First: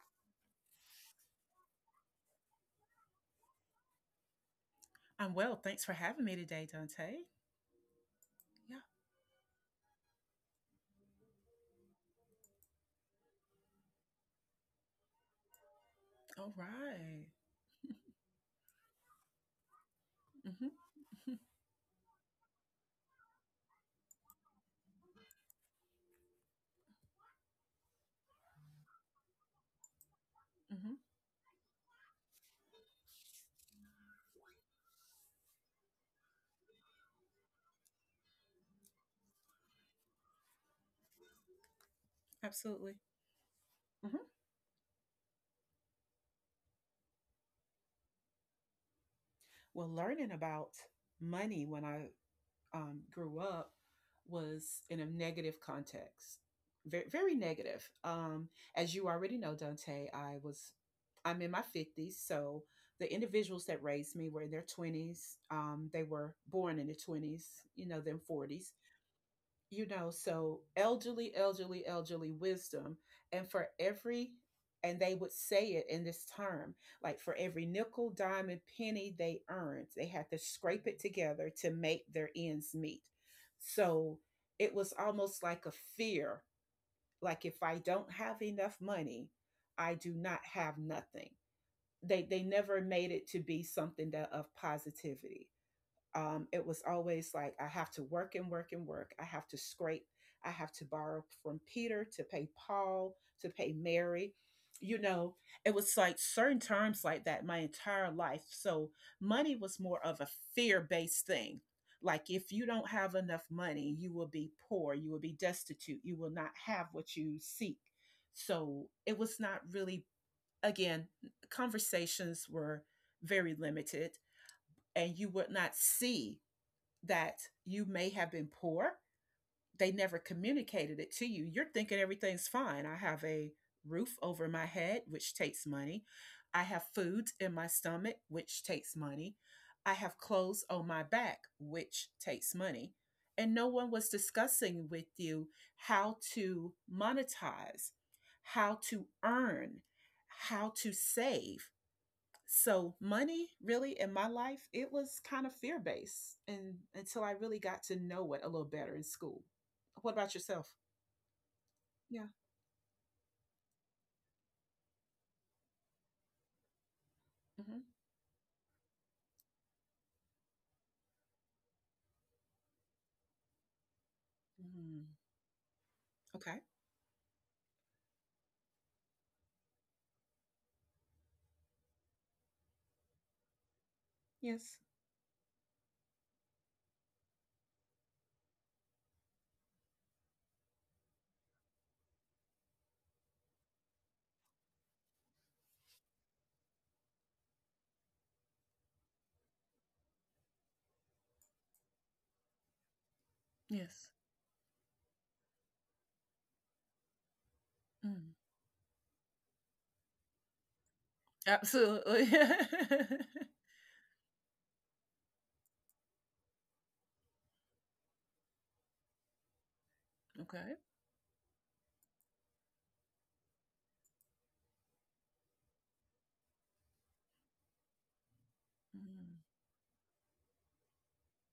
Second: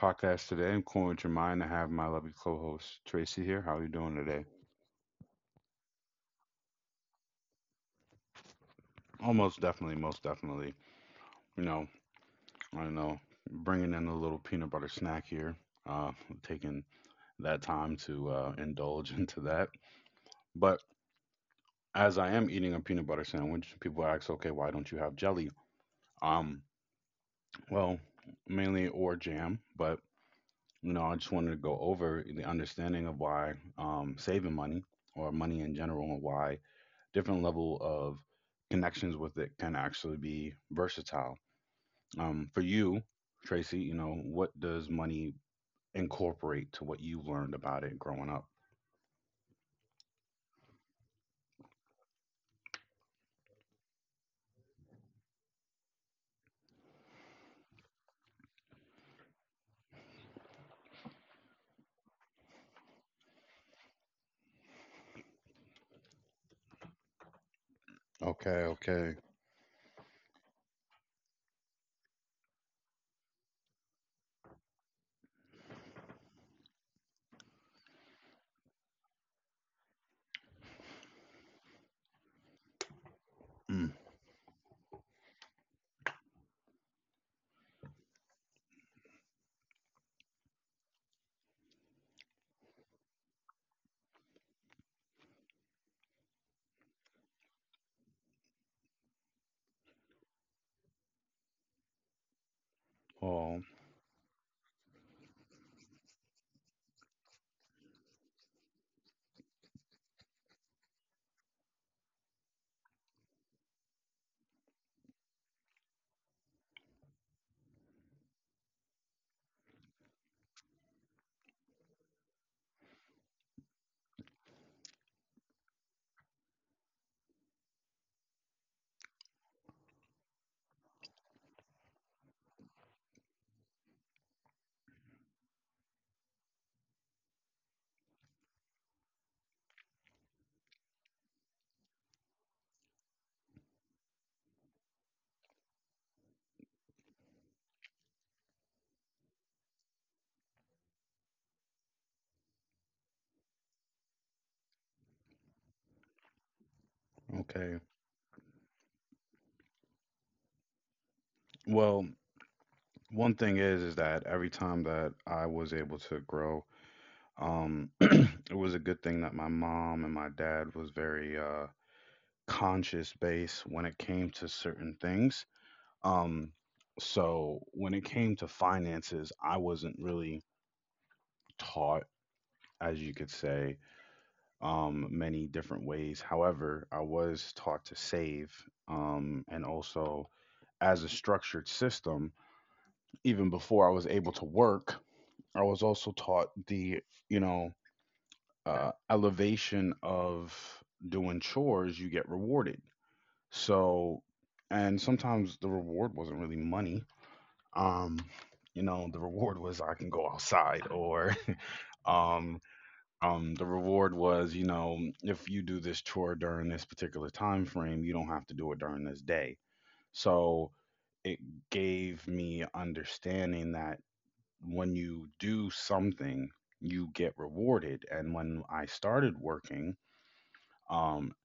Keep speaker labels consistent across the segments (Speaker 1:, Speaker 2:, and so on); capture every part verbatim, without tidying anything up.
Speaker 1: podcast today. I'm calling with your mind. I have my lovely co-host Tracy here. How are you doing today?
Speaker 2: I'm well. Thanks for having me today, Dante. Yeah.
Speaker 1: Almost definitely, most definitely. You know, I know bringing in a little peanut butter snack here. Uh,
Speaker 2: All
Speaker 1: taking
Speaker 2: right.
Speaker 1: that time to uh, indulge into that.
Speaker 2: Mm-hmm,
Speaker 1: But as I am eating a peanut butter sandwich, people ask, "Okay, why don't you have jelly?" Um, well, mainly or jam, but
Speaker 2: mm-hmm,
Speaker 1: you know, I just wanted to go over the understanding of why um, saving money or money in general, and why different level of connections with it can actually be versatile. Um, for
Speaker 2: absolutely.
Speaker 1: you, Tracy, you know,
Speaker 2: hmm
Speaker 1: what does money incorporate to what you learned about it growing up?
Speaker 2: Well, learning about money when I um, grew up was in a negative context, very, very negative. Um, as you already know, Dante, I was, I'm in my fifties. So the individuals that raised me were in their twenties. Um, they were born in the twenties, you know, then
Speaker 1: Okay,
Speaker 2: forties.
Speaker 1: okay.
Speaker 2: You know so elderly, elderly, elderly wisdom. And for every and they would say it in this term, like, for every nickel, dime, and penny they earned, they had to scrape it together to make their ends meet.
Speaker 1: Mm.
Speaker 2: So it was almost like a fear. Like, if I don't have enough money, I do not have nothing. They they never made it to be something that of positivity. Um, it was always like, I have to work and work and work. I have to scrape. I have to borrow from Peter to pay Paul to
Speaker 1: Oh,
Speaker 2: pay Mary. you know it was like certain terms like that my entire life. So money was more of a fear-based thing. Like, if you don't have enough money, you will be poor, you will be destitute, you will not have what you seek. So it was not really, again, conversations were very limited. And you would not see that you may have been poor. They never communicated it to you. You're thinking everything's fine. I have a roof over my head, which takes money. I have food in my stomach, which takes money. I have clothes on my back, which takes money. And no one was discussing with you how to monetize, how to earn, how to save. So money really in my life, it was kind of fear based, and until I really got
Speaker 1: okay.
Speaker 2: to know it a little better in school. What about yourself?
Speaker 1: Well,
Speaker 2: Yeah.
Speaker 1: one thing is, is that every time that I was able to grow,
Speaker 2: Hmm.
Speaker 1: um, it was a good thing that my mom and my dad was very uh, conscious base when it came to
Speaker 2: Mm.
Speaker 1: certain things.
Speaker 2: Okay.
Speaker 1: Um, so when it came to finances, I wasn't really taught, as you could say,
Speaker 2: Yes.
Speaker 1: um, many different ways. However, I was taught to save, um, and also as a structured system. Even before I was able to work, I was also taught the you know, uh, elevation of doing chores. You get rewarded.
Speaker 2: Yes.
Speaker 1: So, and sometimes the reward wasn't really money, um
Speaker 2: Mm.
Speaker 1: you know, the reward was I can go outside, or
Speaker 2: Absolutely.
Speaker 1: um
Speaker 2: Okay.
Speaker 1: um the reward was, you know, if you do this chore during this particular time frame, you don't have to do it during this day. So it gave me understanding that when you do something, you get rewarded. And when I
Speaker 2: Mm.
Speaker 1: started working, um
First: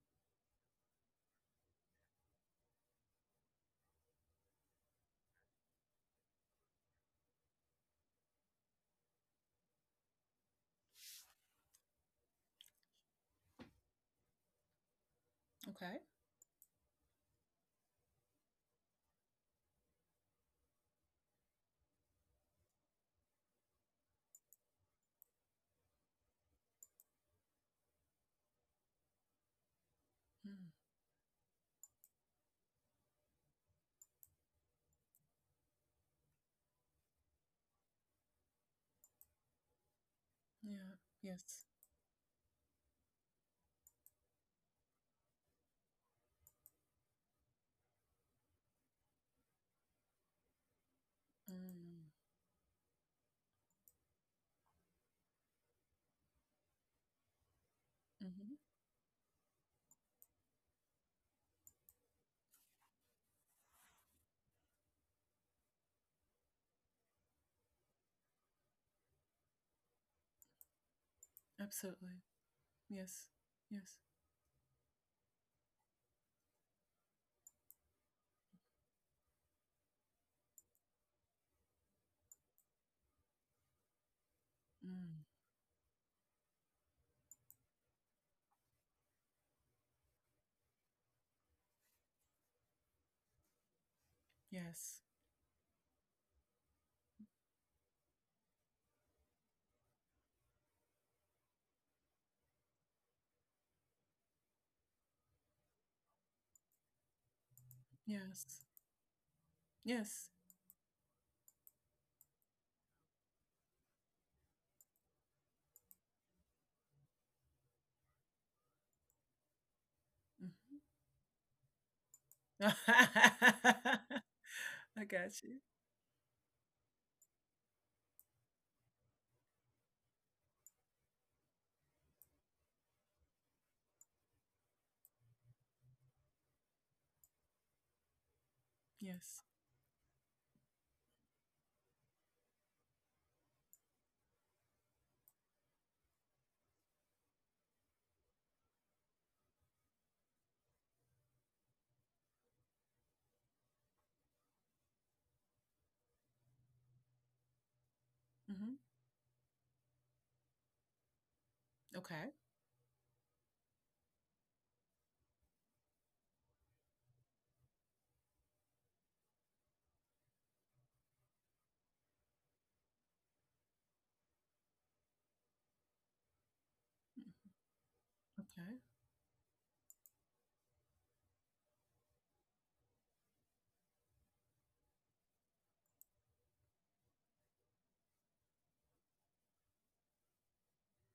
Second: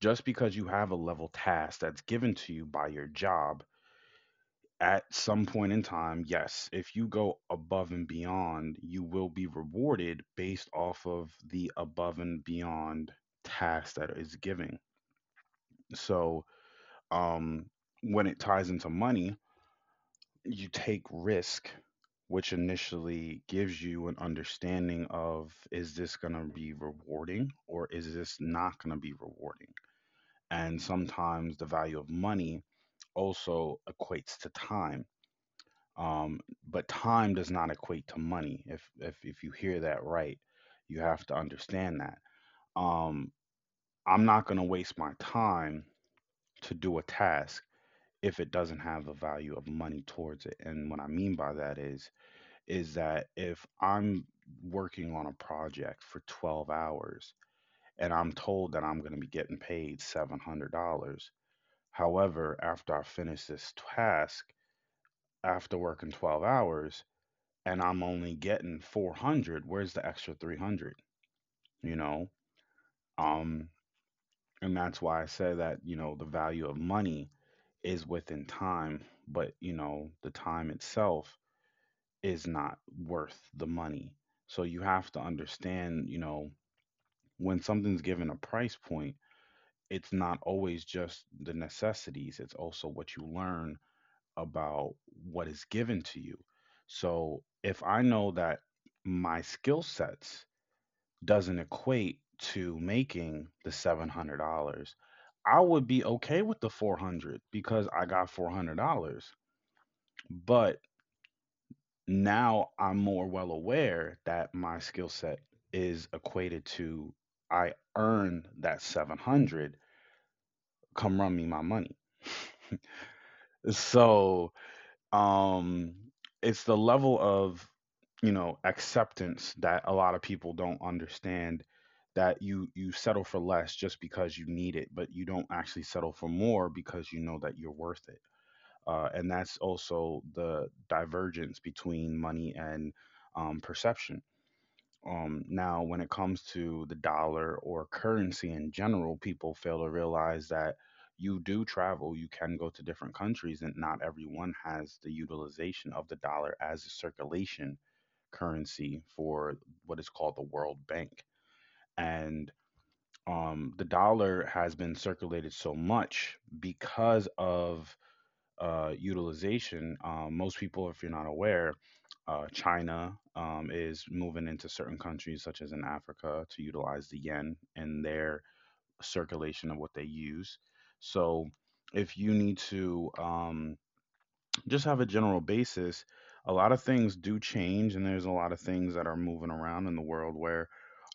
Speaker 1: just because you have a level task that's given to you by your job, at some point in time, yes, if you go above and beyond, you will be rewarded based off of the above and beyond task that is giving.
Speaker 2: Okay.
Speaker 1: So, um, when it ties into money, you take risk, which initially gives you an understanding of, is this going to be rewarding or is this not going to be rewarding?
Speaker 2: Mm.
Speaker 1: And sometimes the value of money also equates to time, um, but time does not equate to money, if if if you hear that right.
Speaker 2: Yeah.
Speaker 1: You have to
Speaker 2: Yes.
Speaker 1: understand that, um, I'm not going to waste my time to do a task if it doesn't have a value of money towards it. And what I mean by that
Speaker 2: Mm.
Speaker 1: is is that if I'm working on a project for twelve hours, and I'm
Speaker 2: Hmm.
Speaker 1: told that I'm going to be getting paid seven hundred dollars. However, after I finish this task, after working twelve hours, and I'm only getting four hundred, where's the extra three hundred? You
Speaker 2: Absolutely.
Speaker 1: know?
Speaker 2: Yes.
Speaker 1: Um,
Speaker 2: Yes.
Speaker 1: and that's why I say that, you know, the value of money is within time, but, you know, the time itself is not worth the money. So you have to
Speaker 2: Mm.
Speaker 1: understand, you know, when something's given a price point, it's not always just the necessities, it's also what you learn about
Speaker 2: Yes.
Speaker 1: what is given to you. So if I know that my skill sets doesn't equate to making the seven hundred dollars, I would be okay with the four hundred because I got
Speaker 2: Yes.
Speaker 1: four hundred dollars.
Speaker 2: Yes.
Speaker 1: But now I'm more well aware that my skill set is equated to, I earned that seven hundred.
Speaker 2: Hmm.
Speaker 1: Come run me my money. So,
Speaker 2: I got you.
Speaker 1: um it's the level of, you know, acceptance that a lot of people don't understand, that you you settle for less just because you need it, but you don't actually settle for more because you know that you're worth it. Uh, and
Speaker 2: Yes.
Speaker 1: that's also the divergence between money and um, perception. Um, now, when it comes to the dollar or currency in general, people fail to realize that you do travel, you can go to different countries, and not everyone has the utilization of the dollar as a circulation
Speaker 2: Hmm.
Speaker 1: currency for what is called the World Bank.
Speaker 2: Okay.
Speaker 1: And um, the dollar has been circulated so much because of uh, utilization. Um, most people, if you're not aware, uh, China um, is moving into certain countries, such as in Africa, to utilize the yen in their
Speaker 2: Okay.
Speaker 1: circulation of what they use. So, if you need to um, just have a general basis, a lot of things do change, and there's a lot of things that are moving around in the world where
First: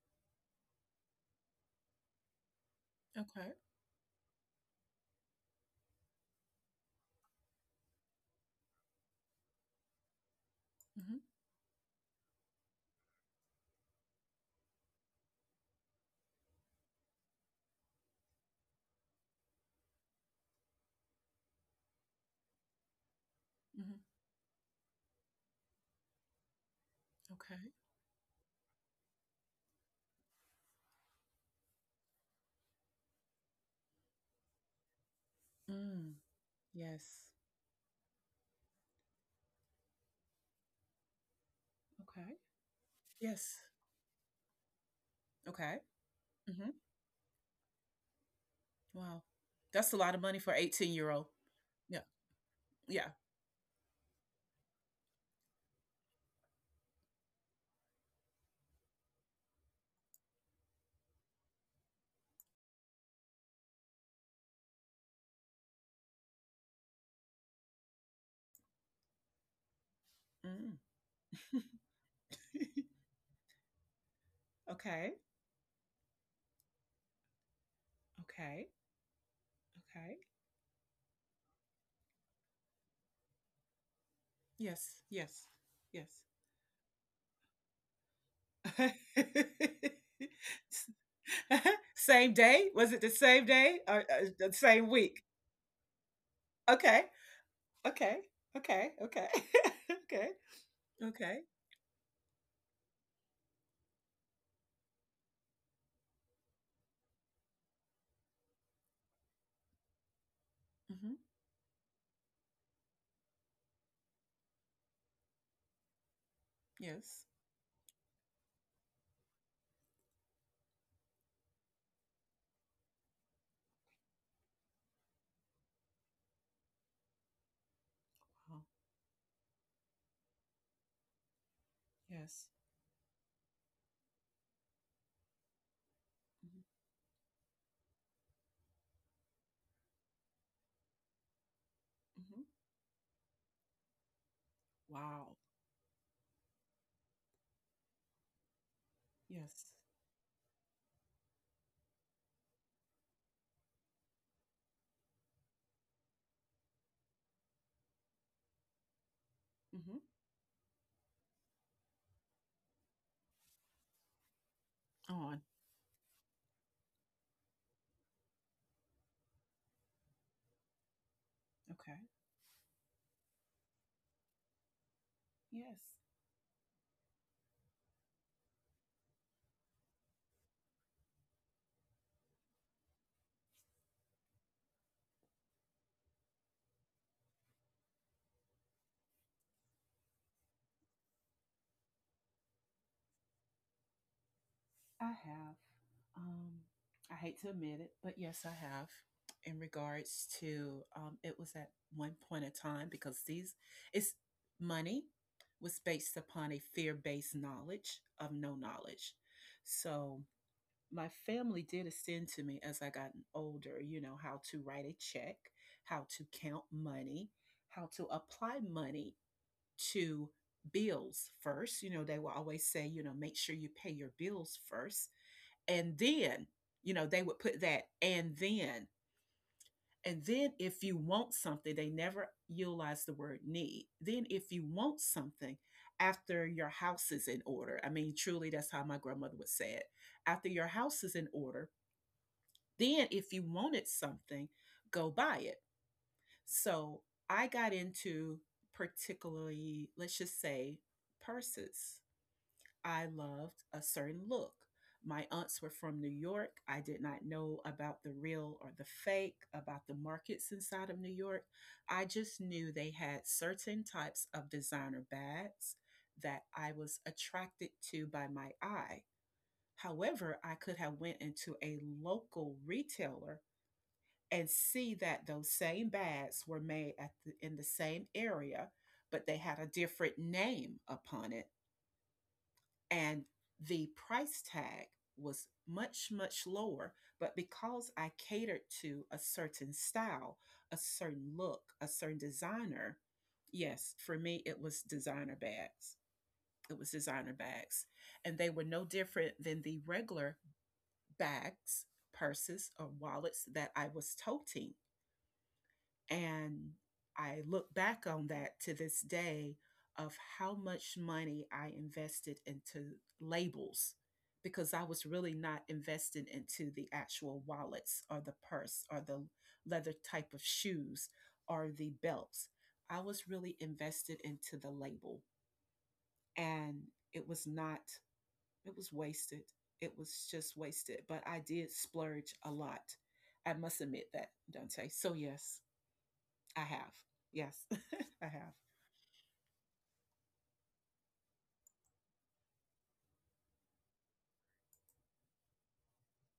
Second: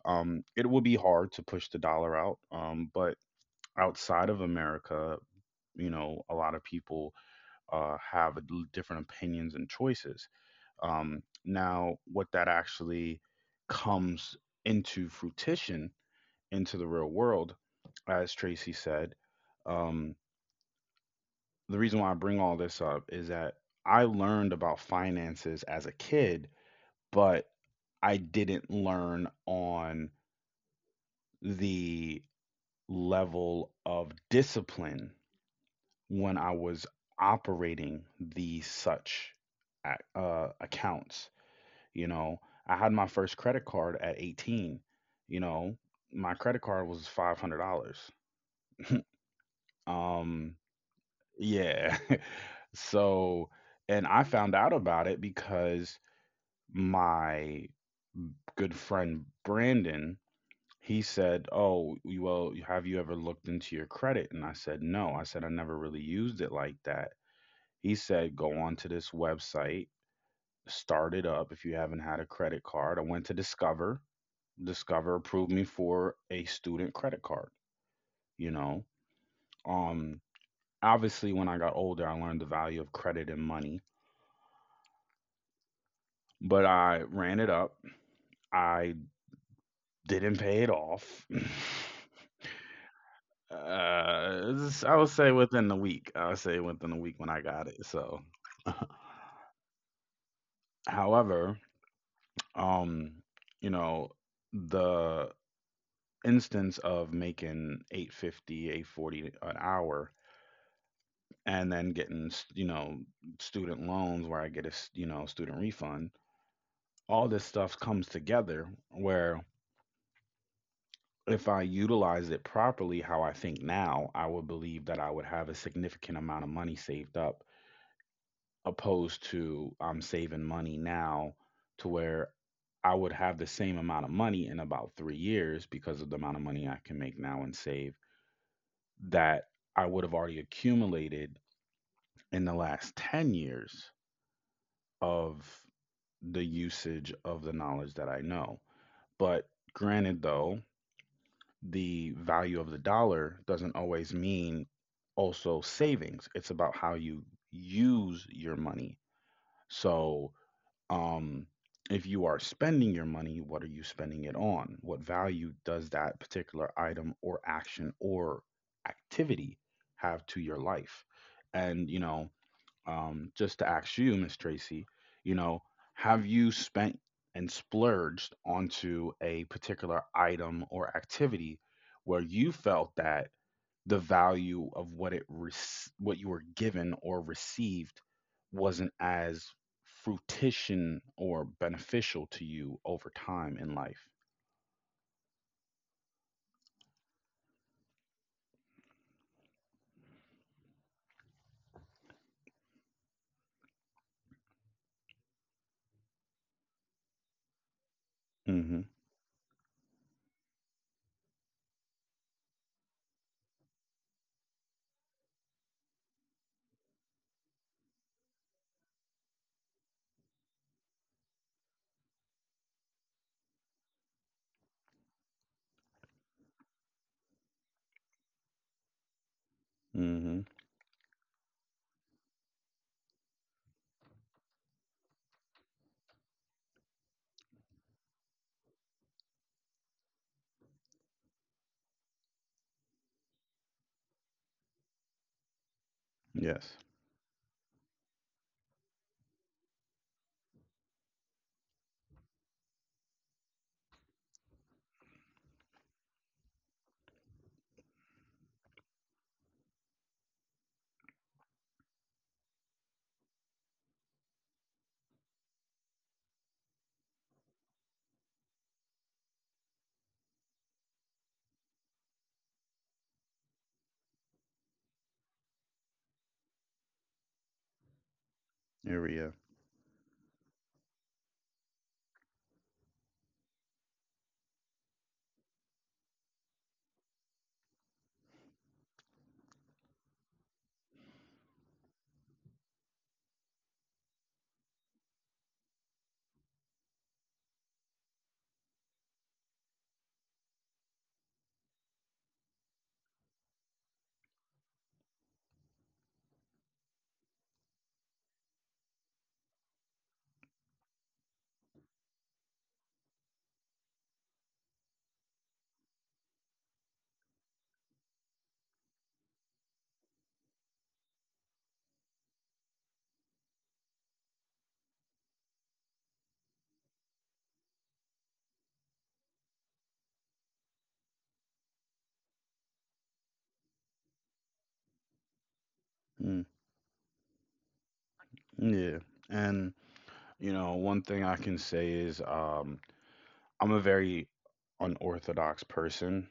Speaker 1: um, it will be hard to push the dollar out. Um, but
Speaker 2: Okay.
Speaker 1: outside of America, you know, a lot of people uh, have different opinions and choices.
Speaker 2: Mhm.
Speaker 1: Um, now, what that actually comes into fruition into the real world, as Tracy said, um, the reason why I bring all this up is that
Speaker 2: Mhm.
Speaker 1: I learned about finances as a kid, but
Speaker 2: Okay.
Speaker 1: I didn't learn on the level of discipline
Speaker 2: Mm.
Speaker 1: when I was
Speaker 2: Yes.
Speaker 1: operating these such uh, accounts. You
Speaker 2: Okay.
Speaker 1: know, I had my first
Speaker 2: Yes.
Speaker 1: credit card at eighteen. You know,
Speaker 2: Okay.
Speaker 1: my credit
Speaker 2: Mhm.
Speaker 1: card was five hundred dollars.
Speaker 2: Wow. That's a lot of money for
Speaker 1: Um,
Speaker 2: eighteen-year-old.
Speaker 1: yeah.
Speaker 2: Yeah. Yeah.
Speaker 1: So, and I found out about it because my good friend Brandon, he said, "Oh, you- well, have you ever looked into your credit?" And I said, "No." I said I never really used it like that. He said, "Go onto this website,
Speaker 2: Mm.
Speaker 1: start it up if you haven't had a credit card." I went to Discover.
Speaker 2: Okay.
Speaker 1: Discover approved me for a student credit card, you
Speaker 2: Okay.
Speaker 1: know.
Speaker 2: Okay.
Speaker 1: Um obviously when I got older, I learned the value of credit and money,
Speaker 2: Yes. Yes. Yes.
Speaker 1: but I ran it up. I didn't pay it off.
Speaker 2: Same day? Was it the same day, or, uh,
Speaker 1: uh
Speaker 2: the
Speaker 1: this-
Speaker 2: same
Speaker 1: I would
Speaker 2: week?
Speaker 1: say within the week. I would say within the
Speaker 2: Okay.
Speaker 1: week when I got it.
Speaker 2: Okay.
Speaker 1: So,
Speaker 2: Okay. Okay. Okay. Okay.
Speaker 1: however, um you know, the instance of making eight fifty, eight forty an hour,
Speaker 2: Mhm.
Speaker 1: and then getting s- you know, student loans where I get a s- you know, student refund.
Speaker 2: Yes.
Speaker 1: All this stuff comes together where if I utilize it properly, how I think now, I would believe that I would have a significant amount of money saved up,
Speaker 2: Wow.
Speaker 1: opposed to I'm saving money now, to where
Speaker 2: Yes.
Speaker 1: I would have the same amount of money in about three years because of the amount of
Speaker 2: Mhm.
Speaker 1: money I can make now and save, that I would have already accumulated
Speaker 2: Mhm.
Speaker 1: in the last ten years
Speaker 2: Wow.
Speaker 1: of the usage of the knowledge that I know. But
Speaker 2: Yes.
Speaker 1: granted, though, the value of the dollar doesn't always mean also savings. It's about how you use your money.
Speaker 2: Mhm.
Speaker 1: So, um, if you are spending your money, what are you spending it on? What
Speaker 2: On.
Speaker 1: value does that particular item or action or activity have to your life? And,
Speaker 2: Okay.
Speaker 1: you know, um, just to ask you, Miss Tracy, you know,
Speaker 2: Yes.
Speaker 1: have you spent and splurged onto a particular item or activity where you felt that the value of what it rec- what you were given or received wasn't as fruition or beneficial to you over time in life?
Speaker 2: I have. Um, I hate to admit it, but yes, I have. In regards to, um, it was at one point of time because these, it's money was based upon a fear based knowledge of no
Speaker 1: Mm-hmm.
Speaker 2: knowledge. So my family did extend to me as I gotten older, you know, how to write a check, how to count money, how to apply money to bills first. You know, they will always say, you know, make sure you pay your bills first. And then, you know, they would put that and then. And
Speaker 1: Mm-hmm.
Speaker 2: then if you want something, they never utilize the word need. Then if you want something after your house is in order, I mean, truly, that's how my grandmother would say it. After your house is in order, then if you wanted something, go buy it.
Speaker 1: Yes.
Speaker 2: So I got into, particularly, let's just say, purses. I loved a certain look. My aunts were from New York. I did not know about the real or the fake, about the markets inside of New York. I just knew they had certain types of designer bags that I was attracted to by my eye. However, I could have went into a local retailer and see that those same bags were made at the, in the same area, but
Speaker 1: Area.
Speaker 2: they had a different name upon it, and the price tag was much, much lower. But because I catered to a certain style, a certain look, a certain designer, yes, for me it was designer bags. It was designer bags. And they were no different than the regular bags, purses, or wallets that I was toting. And I look back on that to this day, of how much money I invested into labels. Because I was really not invested into the actual wallets or the purse or the leather type of shoes or the belts. I was really invested into the label. And it was not, it was wasted. It was just wasted, but I did splurge a lot. I must admit that, Dante. So, yes.
Speaker 1: Mm,
Speaker 2: I have. Yes. I have.
Speaker 1: yeah. And you know, one thing I can say is, um, I'm a very unorthodox person.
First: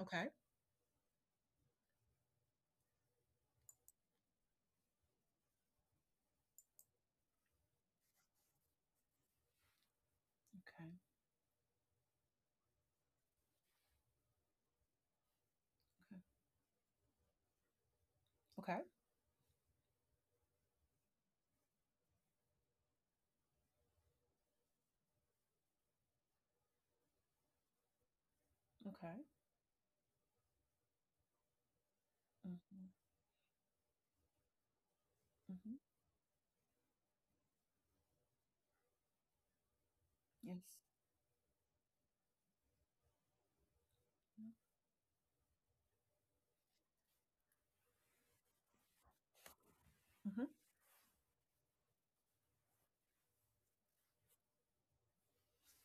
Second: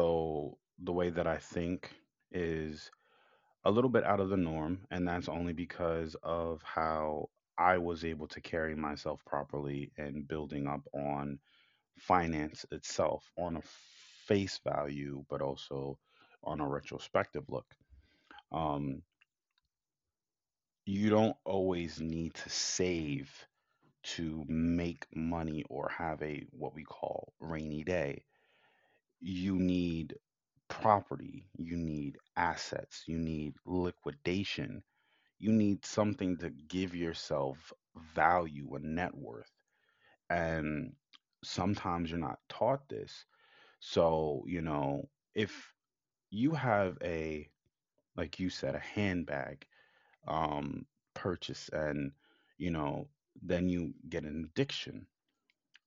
Speaker 2: Okay.
Speaker 1: the way that I think is a little bit out of the norm. And that's only because of how I was able to carry myself properly and building up
Speaker 2: Okay.
Speaker 1: on finance itself on a face value, but also on a retrospective look.
Speaker 2: Okay.
Speaker 1: Um, you don't always need to save to make money or have a what we call rainy day.
Speaker 2: Okay. Okay.
Speaker 1: You need property, you need
Speaker 2: Mm-hmm.
Speaker 1: assets, you need liquidation, you
Speaker 2: Mm-hmm.
Speaker 1: need something to give yourself value and net worth.
Speaker 2: Yes.
Speaker 1: And sometimes you're not taught this. So, you know, if you have a, like you said, a handbag
Speaker 2: Mm-hmm.
Speaker 1: um, purchase, and, you know, then you get an addiction.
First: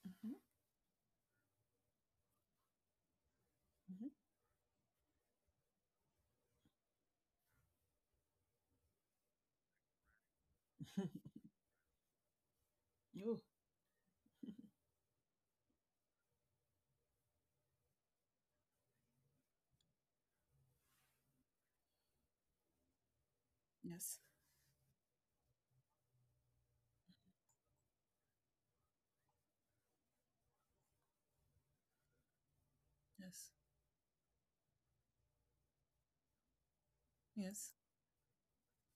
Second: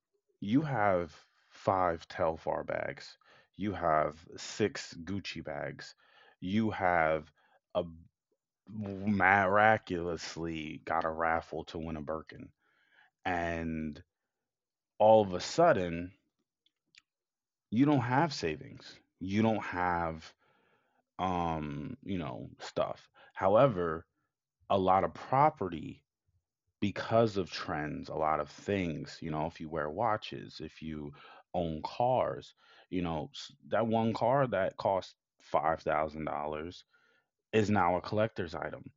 Speaker 2: Mm-hmm.
Speaker 1: You have five Telfar bags. You have six Gucci bags. You have a miraculously got a
Speaker 2: Mm-hmm.
Speaker 1: raffle to win a Birkin.
Speaker 2: Ooh.
Speaker 1: And all of a sudden, you don't have savings. You don't have, um, you know, stuff. However,
Speaker 2: Yes.
Speaker 1: a lot of property because of trends, a lot of things, you know, if you wear watches, if you own cars, you know,
Speaker 2: Yes.
Speaker 1: s- that one car that cost five thousand dollars is
Speaker 2: Yes.
Speaker 1: now a collector's item.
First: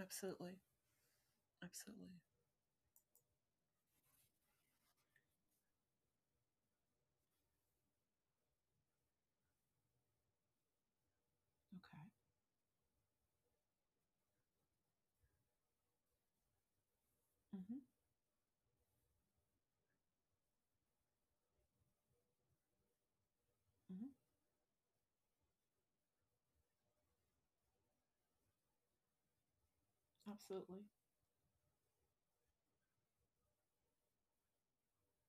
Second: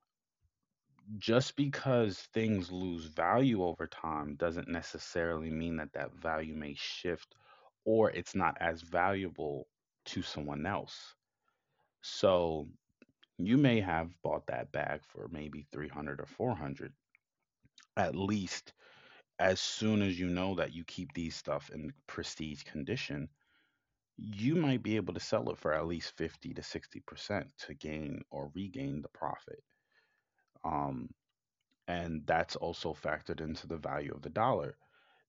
Speaker 2: Absolutely.
Speaker 1: Just because
Speaker 2: Absolutely.
Speaker 1: things lose value over time doesn't necessarily mean that that value may shift, or it's not as valuable to someone else.
Speaker 2: Okay.
Speaker 1: So you may have bought that bag for maybe three hundred or four hundred.
Speaker 2: Mm-hmm.
Speaker 1: At least as soon as you know that you keep these stuff in prestige condition,
Speaker 2: Mm-hmm.
Speaker 1: you might be able to sell it for at least fifty to sixty percent to gain or regain the profit.
Speaker 2: Absolutely.
Speaker 1: Um, and that's also factored into the value of the dollar.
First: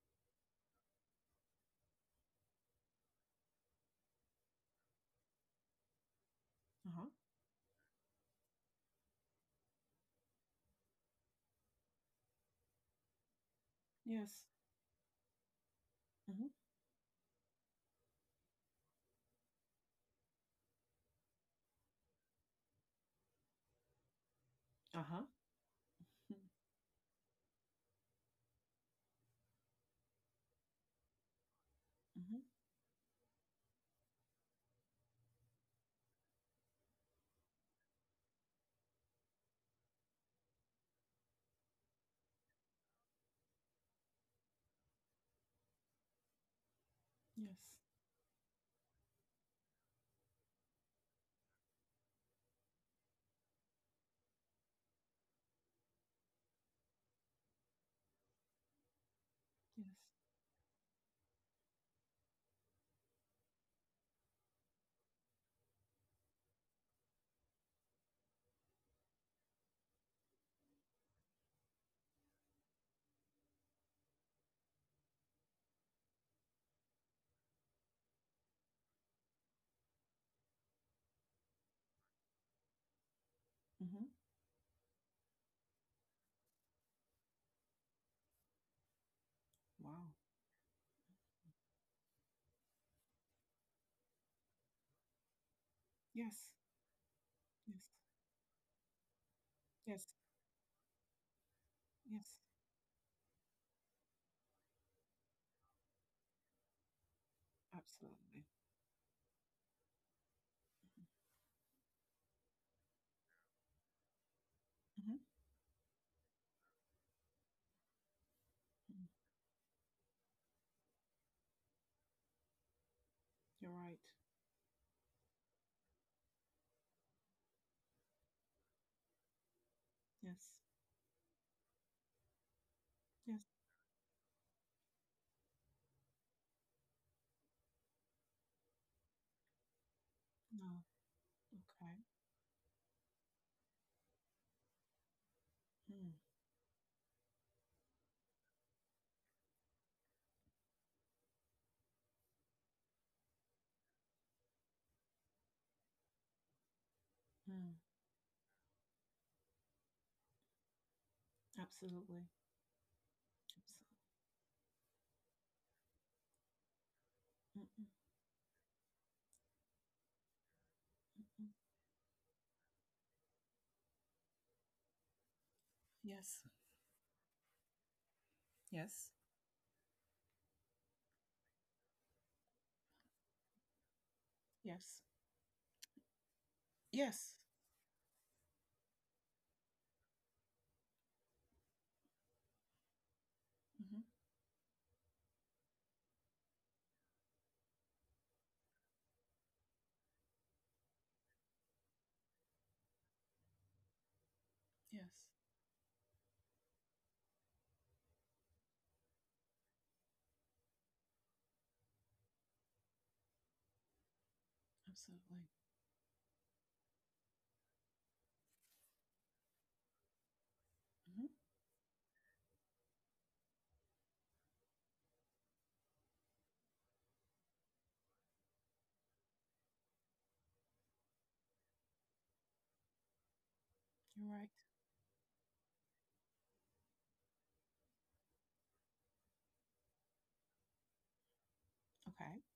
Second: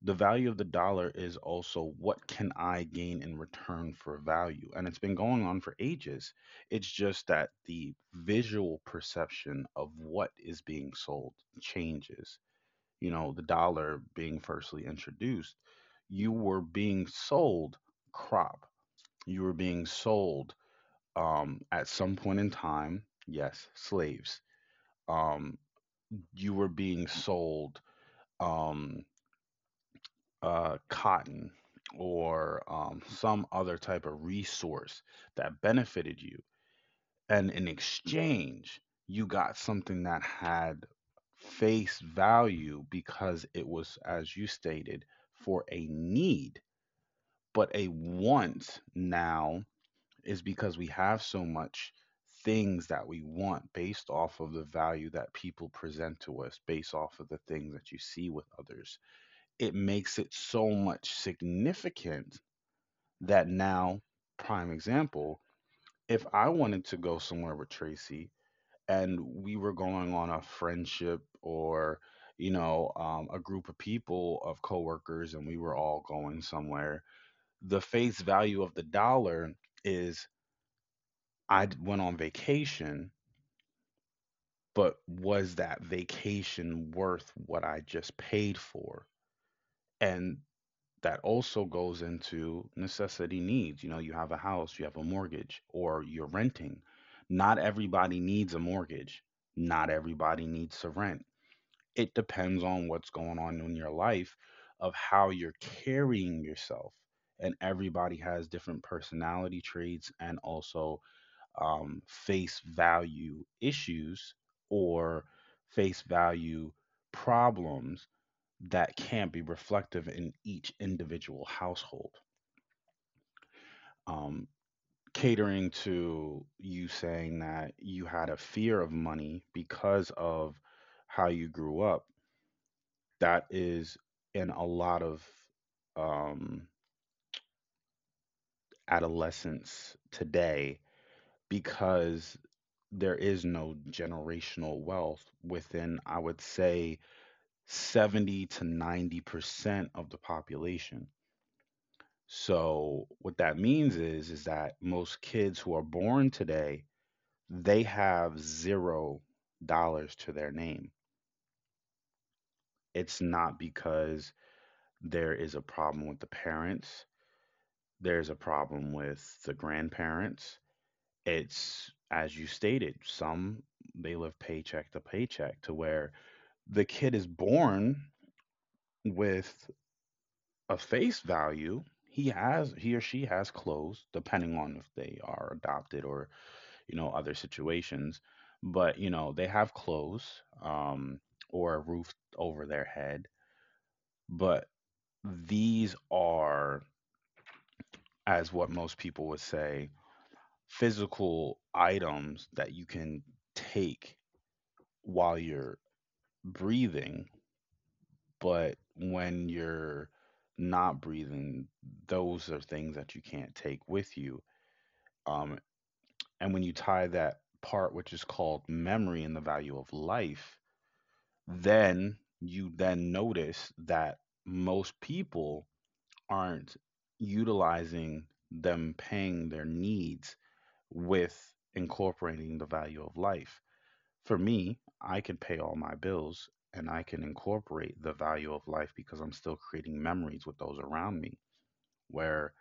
Speaker 1: The value of the dollar is also, what can I gain in return for value? And it's been going on for ages. It's
Speaker 2: Uh huh.
Speaker 1: just that the visual perception of what is being sold changes. You know, the dollar being
Speaker 2: Yes.
Speaker 1: firstly introduced, you
Speaker 2: Mm-hmm.
Speaker 1: were being sold crop. You were being sold, um, at some point in time, yes, slaves.
Speaker 2: Uh huh.
Speaker 1: Um, you were being sold um, uh, cotton
Speaker 2: Mm-hmm.
Speaker 1: or um, some other type of resource that benefited you, and in exchange you got something that had face value because it was, as you stated, for a need.
Speaker 2: Yes.
Speaker 1: But a want now is because we have so much things that we want based off of the value that people present to us, based off of the things that you see with others. It
Speaker 2: Yes.
Speaker 1: makes it so much significant that now, prime example: if I wanted to go somewhere with Tracy and we were going on a friendship, or you know um, a group of people of coworkers, and we were all going somewhere, the face value of the dollar is i d- went on vacation.
Speaker 2: Mm-hmm.
Speaker 1: But was that vacation worth what I just paid for?
Speaker 2: Wow.
Speaker 1: And that also goes into necessity needs. You know, you have a house, you have a mortgage, or you're
Speaker 2: Yes.
Speaker 1: renting. Not
Speaker 2: Yes.
Speaker 1: everybody needs a mortgage. Not
Speaker 2: Yes,
Speaker 1: everybody needs to rent. It
Speaker 2: yes,
Speaker 1: depends on what's going on in your life, of how you're carrying yourself. And everybody
Speaker 2: absolutely.
Speaker 1: has different personality traits and also um, face value issues
Speaker 2: Mhm,
Speaker 1: or face value problems that
Speaker 2: mhm.
Speaker 1: can't be reflective in each individual household.
Speaker 2: You're right.
Speaker 1: Um, Catering to you saying that you had a fear of money because
Speaker 2: Yes,
Speaker 1: of how you grew up.
Speaker 2: yes,
Speaker 1: That is in a lot of um, adolescents today
Speaker 2: no, okay.
Speaker 1: because there is no generational wealth within,
Speaker 2: Mm,
Speaker 1: I would say, seventy to ninety percent of the population. So what that means is is that most kids who are born today,
Speaker 2: mm,
Speaker 1: they have zero dollars to their name.
Speaker 2: absolutely.
Speaker 1: It's not
Speaker 2: Abso-
Speaker 1: because there is a problem with the parents.
Speaker 2: mm, mm,
Speaker 1: There's a problem with the grandparents.
Speaker 2: mm, mm.
Speaker 1: It's, as you stated, some they live paycheck to paycheck to where
Speaker 2: Yes,
Speaker 1: the kid is born
Speaker 2: yes,
Speaker 1: with a face value. He has, he or she has clothes, depending on if
Speaker 2: yes,
Speaker 1: they are adopted or, you know,
Speaker 2: yes.
Speaker 1: other situations. But, you know, they have clothes um, or a roof over their head.
Speaker 2: Hmm.
Speaker 1: But these are, as what most people would say, physical items that you can take
Speaker 2: Yes,
Speaker 1: while you're breathing, but when you're not breathing, those are things that you can't take with you.
Speaker 2: absolutely.
Speaker 1: Um, and when you tie that part, which is called memory and the value of life,
Speaker 2: Hmm.
Speaker 1: then you then notice that most people aren't utilizing them paying their needs with incorporating the value of life.
Speaker 2: You're
Speaker 1: For
Speaker 2: right.
Speaker 1: me, I can pay all my bills, and I can incorporate the value of life because I'm still creating memories with those around me,
Speaker 2: Okay.
Speaker 1: where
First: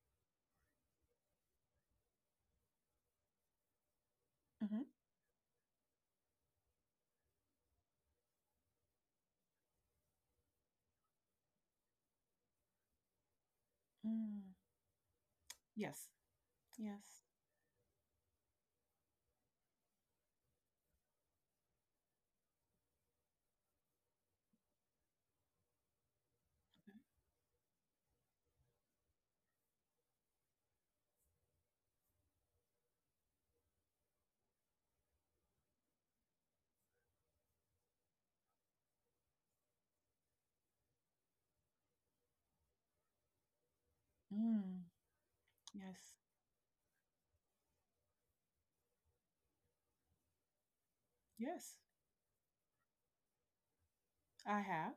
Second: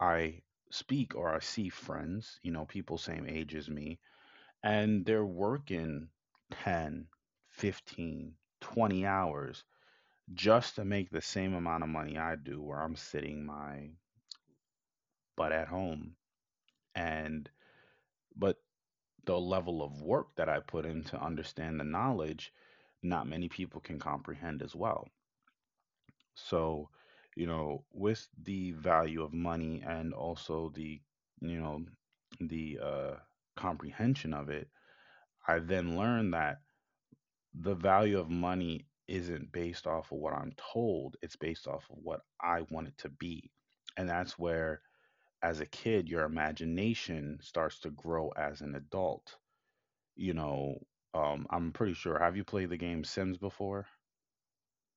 Speaker 1: I speak or I see friends, you know, people same age as me,
Speaker 2: Hmm.
Speaker 1: and they're working ten, fifteen, twenty hours just to make the same amount of money I do, where I'm sitting my
Speaker 2: Mm.
Speaker 1: butt at
Speaker 2: Yes,
Speaker 1: home.
Speaker 2: yes,
Speaker 1: And, but the level of work that I put in to understand the knowledge, not many people can comprehend as well. So, you know, with the value of money, and also the, you know, the uh, comprehension of it, I then learned that the value of money isn't based off of what I'm told, it's based off of what I want it to be. And that's where,
Speaker 2: mm.
Speaker 1: as a kid,
Speaker 2: Yes,
Speaker 1: your imagination starts to grow as an adult, you know, um, I'm
Speaker 2: yes.
Speaker 1: pretty sure. Have you played the game Sims before?
Speaker 2: I have.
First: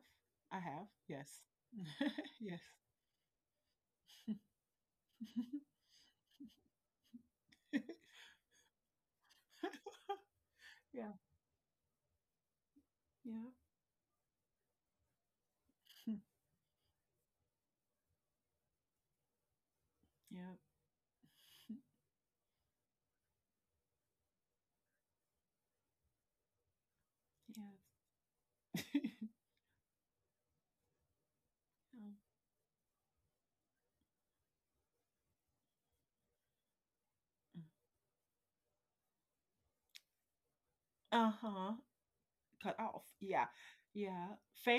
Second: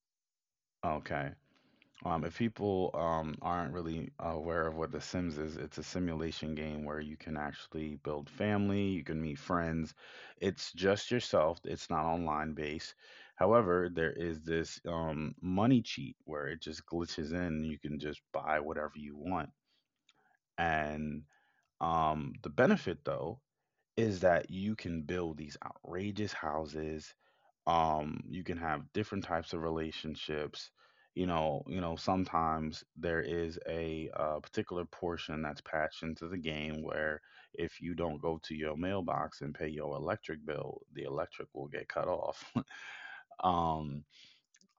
Speaker 2: I have. Yes.
Speaker 1: Okay. Um, if
Speaker 2: Yes.
Speaker 1: people um, aren't really aware of what The Sims is, it's a simulation game where you can actually build family, you can meet friends. It's
Speaker 2: Yeah,
Speaker 1: just yourself, it's not online based.
Speaker 2: yeah,
Speaker 1: However, there is this um, money cheat where it just glitches in and you can just buy whatever you want.
Speaker 2: yeah.
Speaker 1: And um, the benefit, though, is that you can build these outrageous houses, um you can
Speaker 2: Yes.
Speaker 1: have different types of relationships. You know you know sometimes there is a uh, particular portion that's patched into the game where if you don't go to your mailbox and pay your electric bill, the electric will
Speaker 2: Uh-huh.
Speaker 1: get cut off.
Speaker 2: Cut off. Yeah.
Speaker 1: um
Speaker 2: Yeah.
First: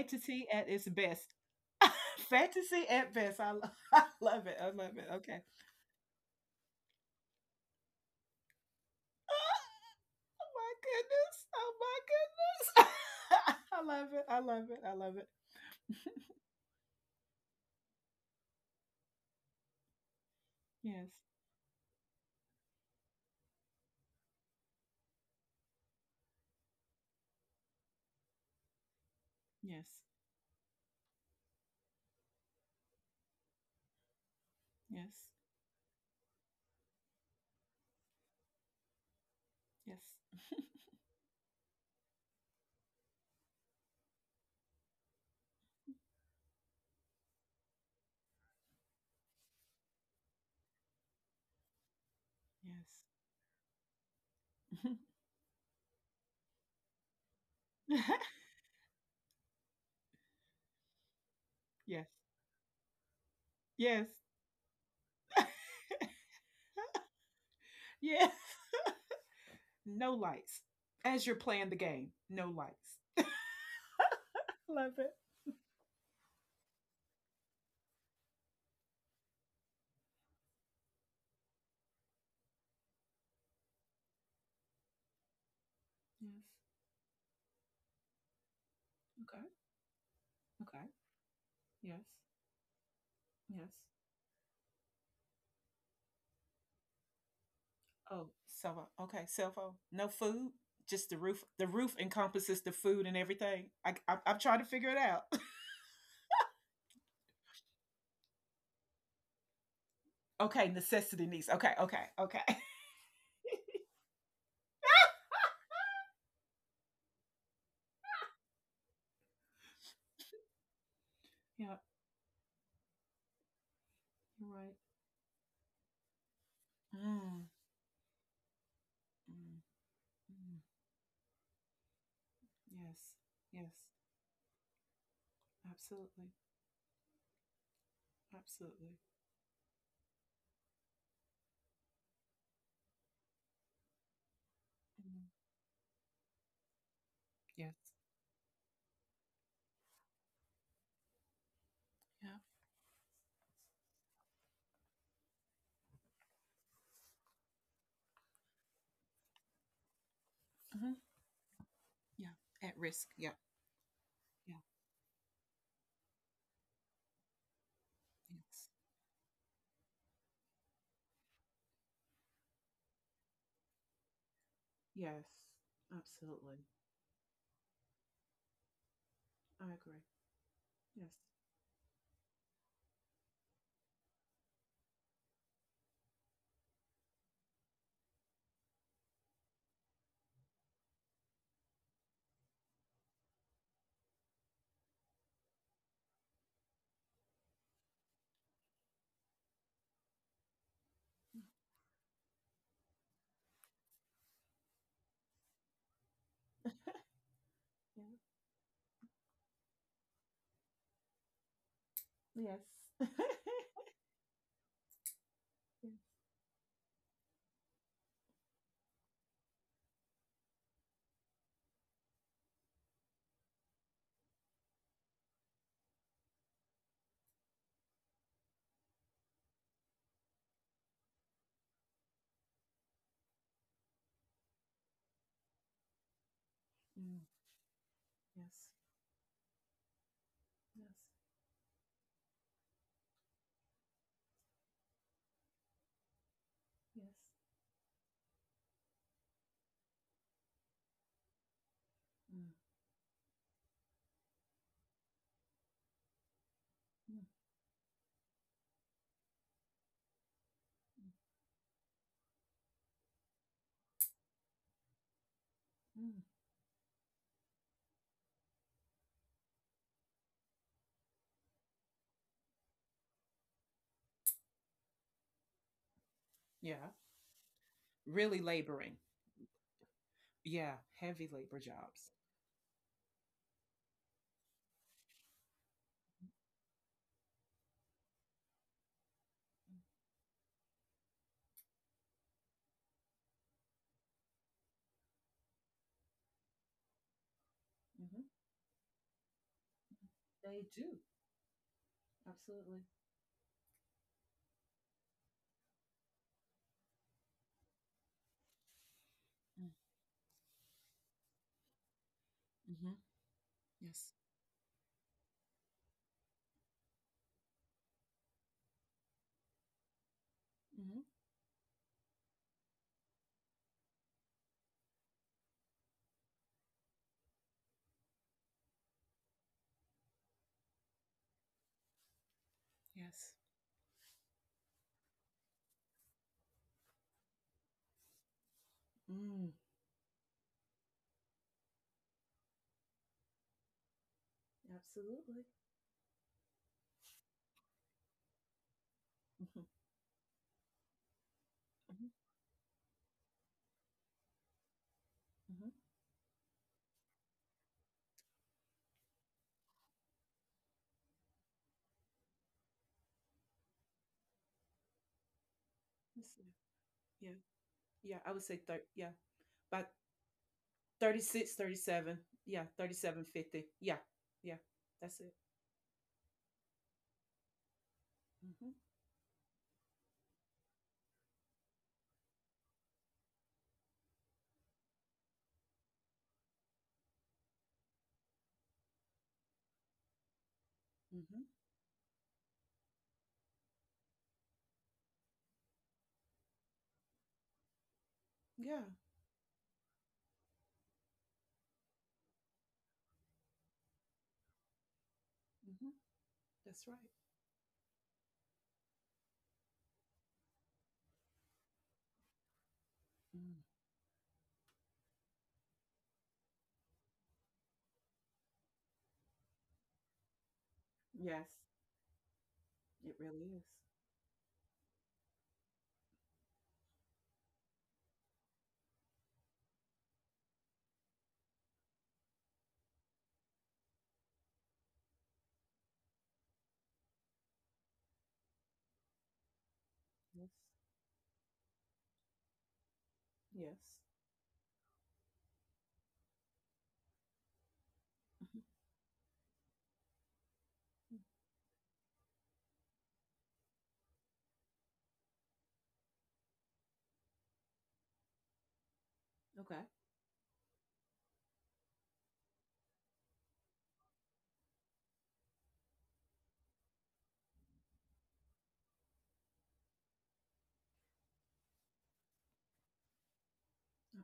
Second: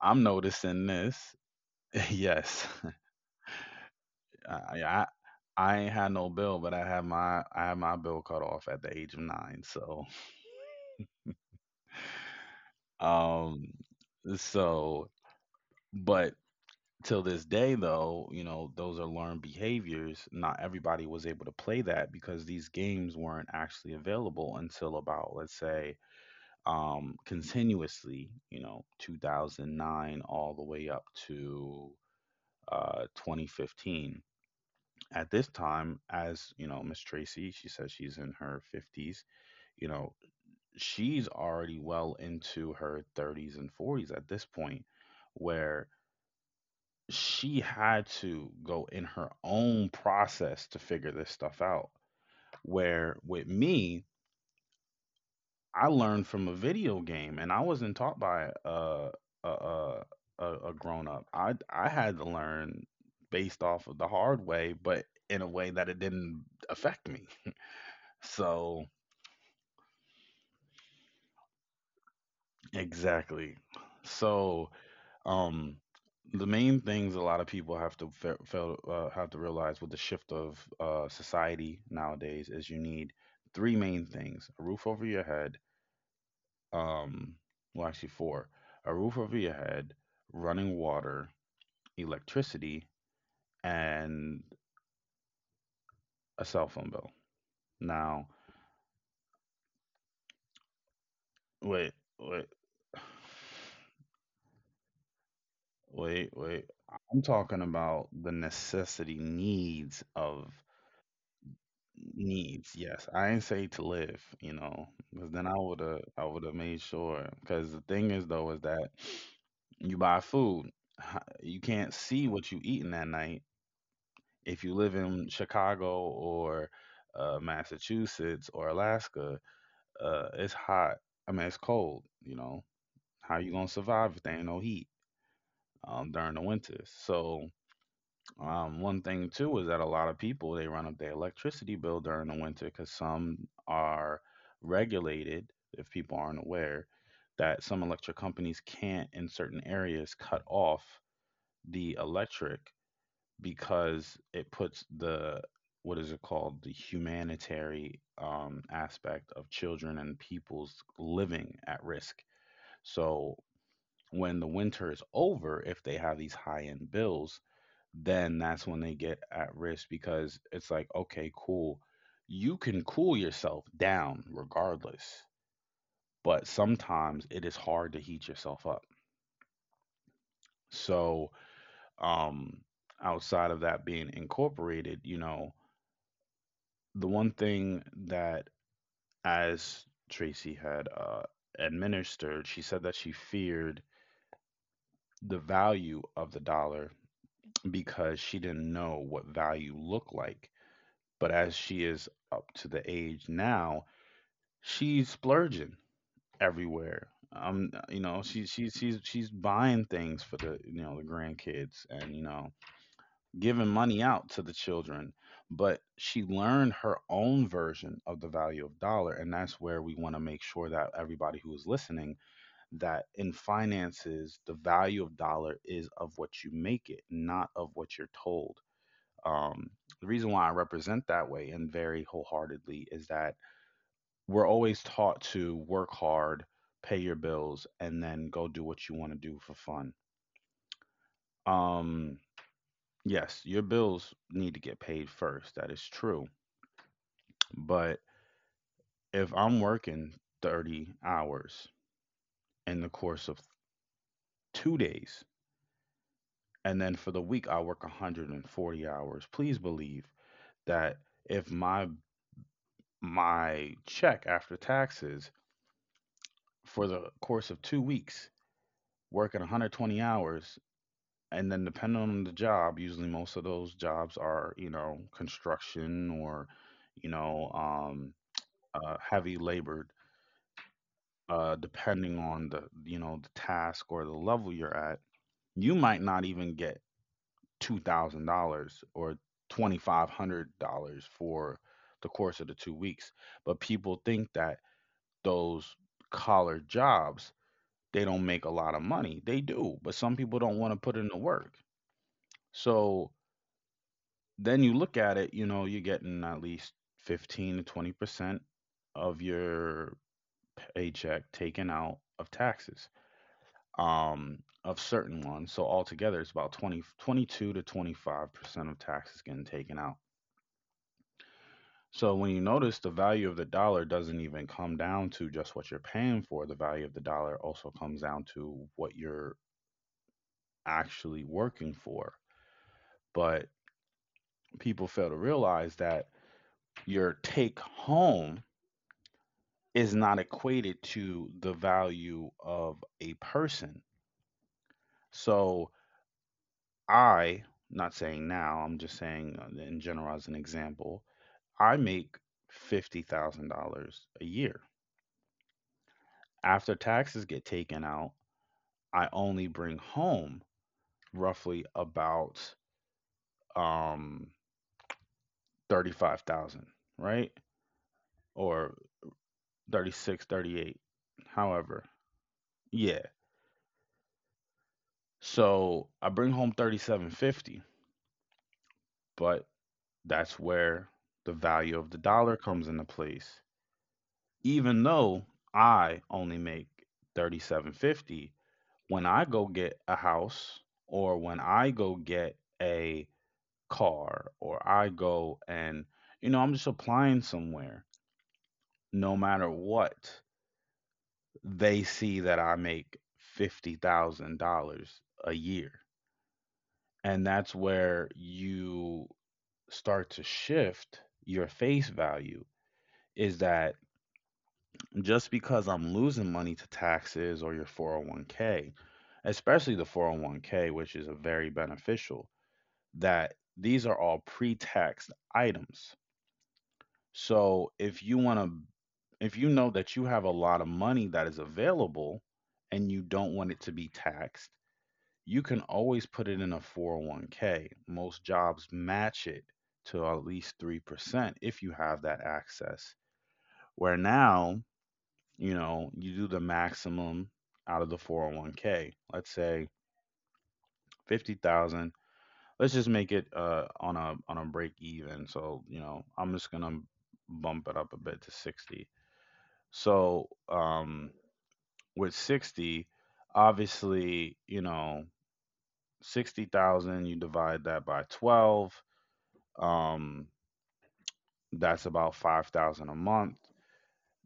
Speaker 1: I'm
Speaker 2: at
Speaker 1: noticing
Speaker 2: its best.
Speaker 1: this. Yes.
Speaker 2: Fantasy at best. I, lo- I love it. I
Speaker 1: i
Speaker 2: love
Speaker 1: yeah,
Speaker 2: it. Okay.
Speaker 1: i, I ain't had no bill, but i had my i had my bill cut off at the age of nine, so
Speaker 2: Oh my goodness. Oh my
Speaker 1: um
Speaker 2: goodness. I love it. I love it. I
Speaker 1: so
Speaker 2: love it.
Speaker 1: but till this day though, you know, those are learned behaviors. Not
Speaker 2: Yes.
Speaker 1: everybody was able to play that because these games weren't actually available until, about, let's say um continuously, you know,
Speaker 2: Yes.
Speaker 1: two thousand nine all the way up to uh twenty fifteen.
Speaker 2: Yes.
Speaker 1: At this time, as you know, Miss Tracy, she says she's in her fifties. You know,
Speaker 2: Yes.
Speaker 1: she's already well into her thirties and forties at this point, where she had to go in her own process to figure this stuff out.
Speaker 2: Yes.
Speaker 1: Where with me, I learned from a video game, and I wasn't taught by a a a, a, a grown up. I I
Speaker 2: Yes.
Speaker 1: had to learn based off of
Speaker 2: Yes.
Speaker 1: the hard way, but in a way that it didn't affect me.
Speaker 2: Yes.
Speaker 1: So
Speaker 2: No lights. As you're playing the game, no lights.
Speaker 1: exactly. So
Speaker 2: Love it.
Speaker 1: um the main things a lot of people have to fe- fail, uh, have to realize with the shift of uh, society nowadays is you need three main things: a roof over your head,
Speaker 2: Yes.
Speaker 1: um, well, actually four: a roof over
Speaker 2: Okay.
Speaker 1: your head, running
Speaker 2: Okay.
Speaker 1: water,
Speaker 2: Yes.
Speaker 1: electricity,
Speaker 2: Yes.
Speaker 1: and a cell phone bill.
Speaker 2: Oh,
Speaker 1: Now,
Speaker 2: cell phone. Okay, cell phone. No food. Just the roof. The roof
Speaker 1: wait, wait,
Speaker 2: encompasses the food and everything. I, I, I'm trying to figure it out.
Speaker 1: wait, wait. I'm talking about the necessity needs of
Speaker 2: Okay, necessity needs. Okay, okay, okay.
Speaker 1: needs. Yes, I ain't say to live, you know, because then I would have, I would have made sure. Because the thing is, though, is that you buy food, h- you
Speaker 2: Yeah,
Speaker 1: can't see what you eating that night.
Speaker 2: you're
Speaker 1: If
Speaker 2: right.
Speaker 1: you live in Chicago or uh,
Speaker 2: Mm,
Speaker 1: Massachusetts or Alaska,
Speaker 2: mm,
Speaker 1: uh,
Speaker 2: mm.
Speaker 1: it's hot. I mean, it's cold. You know,
Speaker 2: Yes.
Speaker 1: how you
Speaker 2: Yes.
Speaker 1: gonna survive if there ain't no heat um,
Speaker 2: Absolutely.
Speaker 1: during the winters? So um,
Speaker 2: Absolutely.
Speaker 1: one thing too is that a lot of people, they run up their electricity bill during the winter because some are
Speaker 2: Mm.
Speaker 1: regulated, if people aren't aware, that some
Speaker 2: Yes.
Speaker 1: electric companies can't in certain areas cut off the
Speaker 2: Yeah.
Speaker 1: electric because it puts the, what is it called, the humanitarian um, aspect of children and people's
Speaker 2: Hmm.
Speaker 1: living at risk.
Speaker 2: Yeah. At risk. Yeah.
Speaker 1: So when the
Speaker 2: Yeah.
Speaker 1: winter is over, if they have these high end bills, then
Speaker 2: Yes.
Speaker 1: that's when they get at risk because it's like, okay, cool. You can cool yourself down
Speaker 2: Yes.
Speaker 1: regardless, but
Speaker 2: Absolutely.
Speaker 1: sometimes it is hard to heat yourself up.
Speaker 2: I agree. Yes.
Speaker 1: So, um, outside of that being incorporated, you know, the one thing that, as Tracy had uh, administered, she said that she feared the value of the dollar because she didn't know what value looked like. But as she is up to the age now, she's splurging everywhere. Um,
Speaker 2: Yeah.
Speaker 1: you know, she she's she's she's buying things for the, you know, the grandkids, and you know,
Speaker 2: Yes.
Speaker 1: giving money out to the children. But
Speaker 2: Yeah.
Speaker 1: she learned her own version of the value of dollar, and that's where we want to make sure that everybody who is listening that in finances, the value of dollar is of what you make it, not of what you're told. Um, the reason why I represent that way and very wholeheartedly is that we're always taught to work hard, pay
Speaker 2: Mm.
Speaker 1: your bills, and then go do
Speaker 2: Yes.
Speaker 1: what you want to do for fun.
Speaker 2: Yes.
Speaker 1: Um, yes, your bills need to get paid first. That is true.
Speaker 2: Yes.
Speaker 1: But if I'm working thirty hours
Speaker 2: Mm,
Speaker 1: in the course of two days, and then for
Speaker 2: mm,
Speaker 1: the week I work one hundred forty hours, please believe that if my my check after taxes
Speaker 2: mm, mm.
Speaker 1: for the course of two weeks working one hundred twenty hours, and then depending on the job, usually most of those jobs are, you know, construction or,
Speaker 2: Yeah.
Speaker 1: you know, um,
Speaker 2: Really laboring.
Speaker 1: uh, heavy labored.
Speaker 2: Yeah. Heavy labor
Speaker 1: Uh,
Speaker 2: jobs.
Speaker 1: depending on the, you know, the task or the level you're at, you might not even get two thousand dollars or twenty five hundred dollars for the course of the two weeks. But people think that those collar jobs, they
Speaker 2: Hmm.
Speaker 1: don't make a lot of money. They do, but some people don't
Speaker 2: They
Speaker 1: want to
Speaker 2: do.
Speaker 1: put in the work.
Speaker 2: Absolutely.
Speaker 1: So then you look at it, you know, you're getting at least fifteen to twenty percent of your paycheck taken out of taxes,
Speaker 2: Hmm. Yes.
Speaker 1: um, of certain ones. So altogether, it's about twenty, twenty-two to twenty-five percent of taxes getting taken out.
Speaker 2: Hmm.
Speaker 1: So when you notice the value of the dollar doesn't even come down to just what you're paying for, the value of the dollar also comes down to what you're actually working for.
Speaker 2: Yes.
Speaker 1: But people fail to realize that your take home
Speaker 2: Mm.
Speaker 1: is not equated to the value of a person.
Speaker 2: Absolutely.
Speaker 1: So I, not saying now, I'm just saying uh,
Speaker 2: Mm-hmm.
Speaker 1: in general as an example, I
Speaker 2: Mm-hmm.
Speaker 1: make fifty thousand dollars a year.
Speaker 2: Mm-hmm.
Speaker 1: After taxes get taken out, I only bring home roughly about um
Speaker 2: Yes.
Speaker 1: thirty-five thousand, right?
Speaker 2: Yeah. Yeah. I would say,
Speaker 1: Or
Speaker 2: thirty. Yeah, about
Speaker 1: thirty-six, thirty-eight,
Speaker 2: thirty six, thirty
Speaker 1: however.
Speaker 2: seven. Yeah. Thirty
Speaker 1: Yeah.
Speaker 2: seven fifty. Yeah. Yeah. That's it.
Speaker 1: So I bring home thirty-seven fifty,
Speaker 2: Hmm.
Speaker 1: but that's where the value of the dollar comes into place. Even though I only make thirty-seven fifty, when I go get a house or when
Speaker 2: Hmm.
Speaker 1: I go get a car or I go and you know, I'm just applying somewhere,
Speaker 2: Yeah.
Speaker 1: no matter what, they see that I make fifty thousand dollars a year.
Speaker 2: Hmm. That's right.
Speaker 1: And that's where you start to shift your face value is
Speaker 2: Mm.
Speaker 1: that just because I'm losing money to taxes or your four oh one k, especially the four oh one k, which is a
Speaker 2: Yes.
Speaker 1: very beneficial,
Speaker 2: It
Speaker 1: that
Speaker 2: really is.
Speaker 1: these are all pre-tax items. So if you want to, if you know that you have a lot of money that is available and you don't want it to be taxed, you can always put it in a four oh one k. Most jobs match it to at
Speaker 2: Yes.
Speaker 1: least three percent if you have that access. Where
Speaker 2: Yes.
Speaker 1: now, you know, you do the maximum out of the
Speaker 2: Mm-hmm.
Speaker 1: four oh one k. Let's say fifty thousand. Let's just make it uh on a on a break even. So, you know, I'm just going to bump it up a bit to sixty.
Speaker 2: Okay.
Speaker 1: So, um with sixty, obviously, you know, sixty thousand you divide that by twelve, um that's about five thousand a month.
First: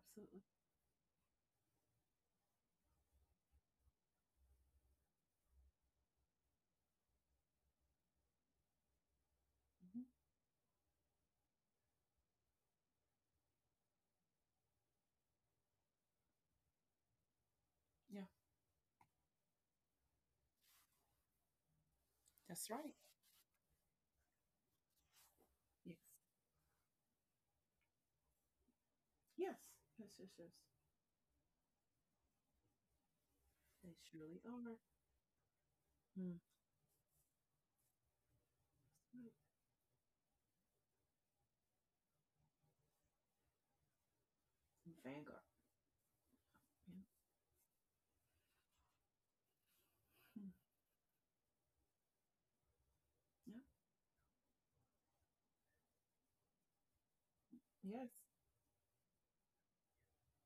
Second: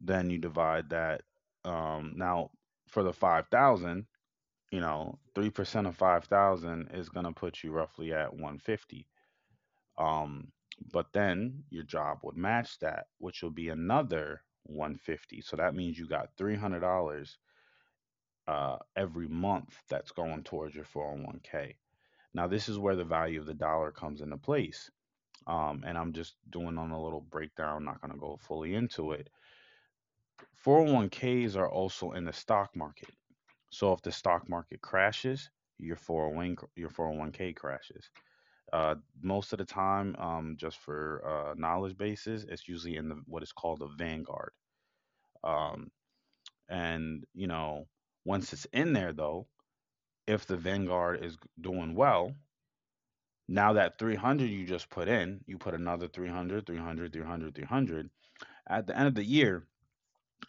Speaker 1: Then you divide that um now for the five thousand, you know, three percent of five thousand is going to put you roughly at one fifty.
Speaker 2: Mhm.
Speaker 1: Um, but then your job would match that, which will be another one fifty. So that means you got three hundred dollars
Speaker 2: Yeah,
Speaker 1: uh, every month that's going towards your four oh one k. Now, this
Speaker 2: that's
Speaker 1: is
Speaker 2: right.
Speaker 1: where the value of the dollar comes into place. Um,
Speaker 2: Yes.
Speaker 1: and I'm just doing on a little breakdown, not going to go fully into it.
Speaker 2: Yes. Yes. Yes. Yes.
Speaker 1: four oh one k s are also in the stock market. So
Speaker 2: They
Speaker 1: if the
Speaker 2: surely
Speaker 1: stock
Speaker 2: are.
Speaker 1: market crashes, your
Speaker 2: Mm.
Speaker 1: 401 your four oh one k crashes. Uh,
Speaker 2: Right.
Speaker 1: most of the time, um, just for uh, knowledge bases, it's usually in the what is called the Vanguard.
Speaker 2: Vanguard.
Speaker 1: Um,
Speaker 2: Yeah.
Speaker 1: and you know, once it's in there though, if
Speaker 2: Mm.
Speaker 1: the Vanguard is doing well,
Speaker 2: Yeah.
Speaker 1: now that three hundred you just put in, you put another three hundred, three hundred, three hundred, three
Speaker 2: Yes.
Speaker 1: hundred. At the end of the year,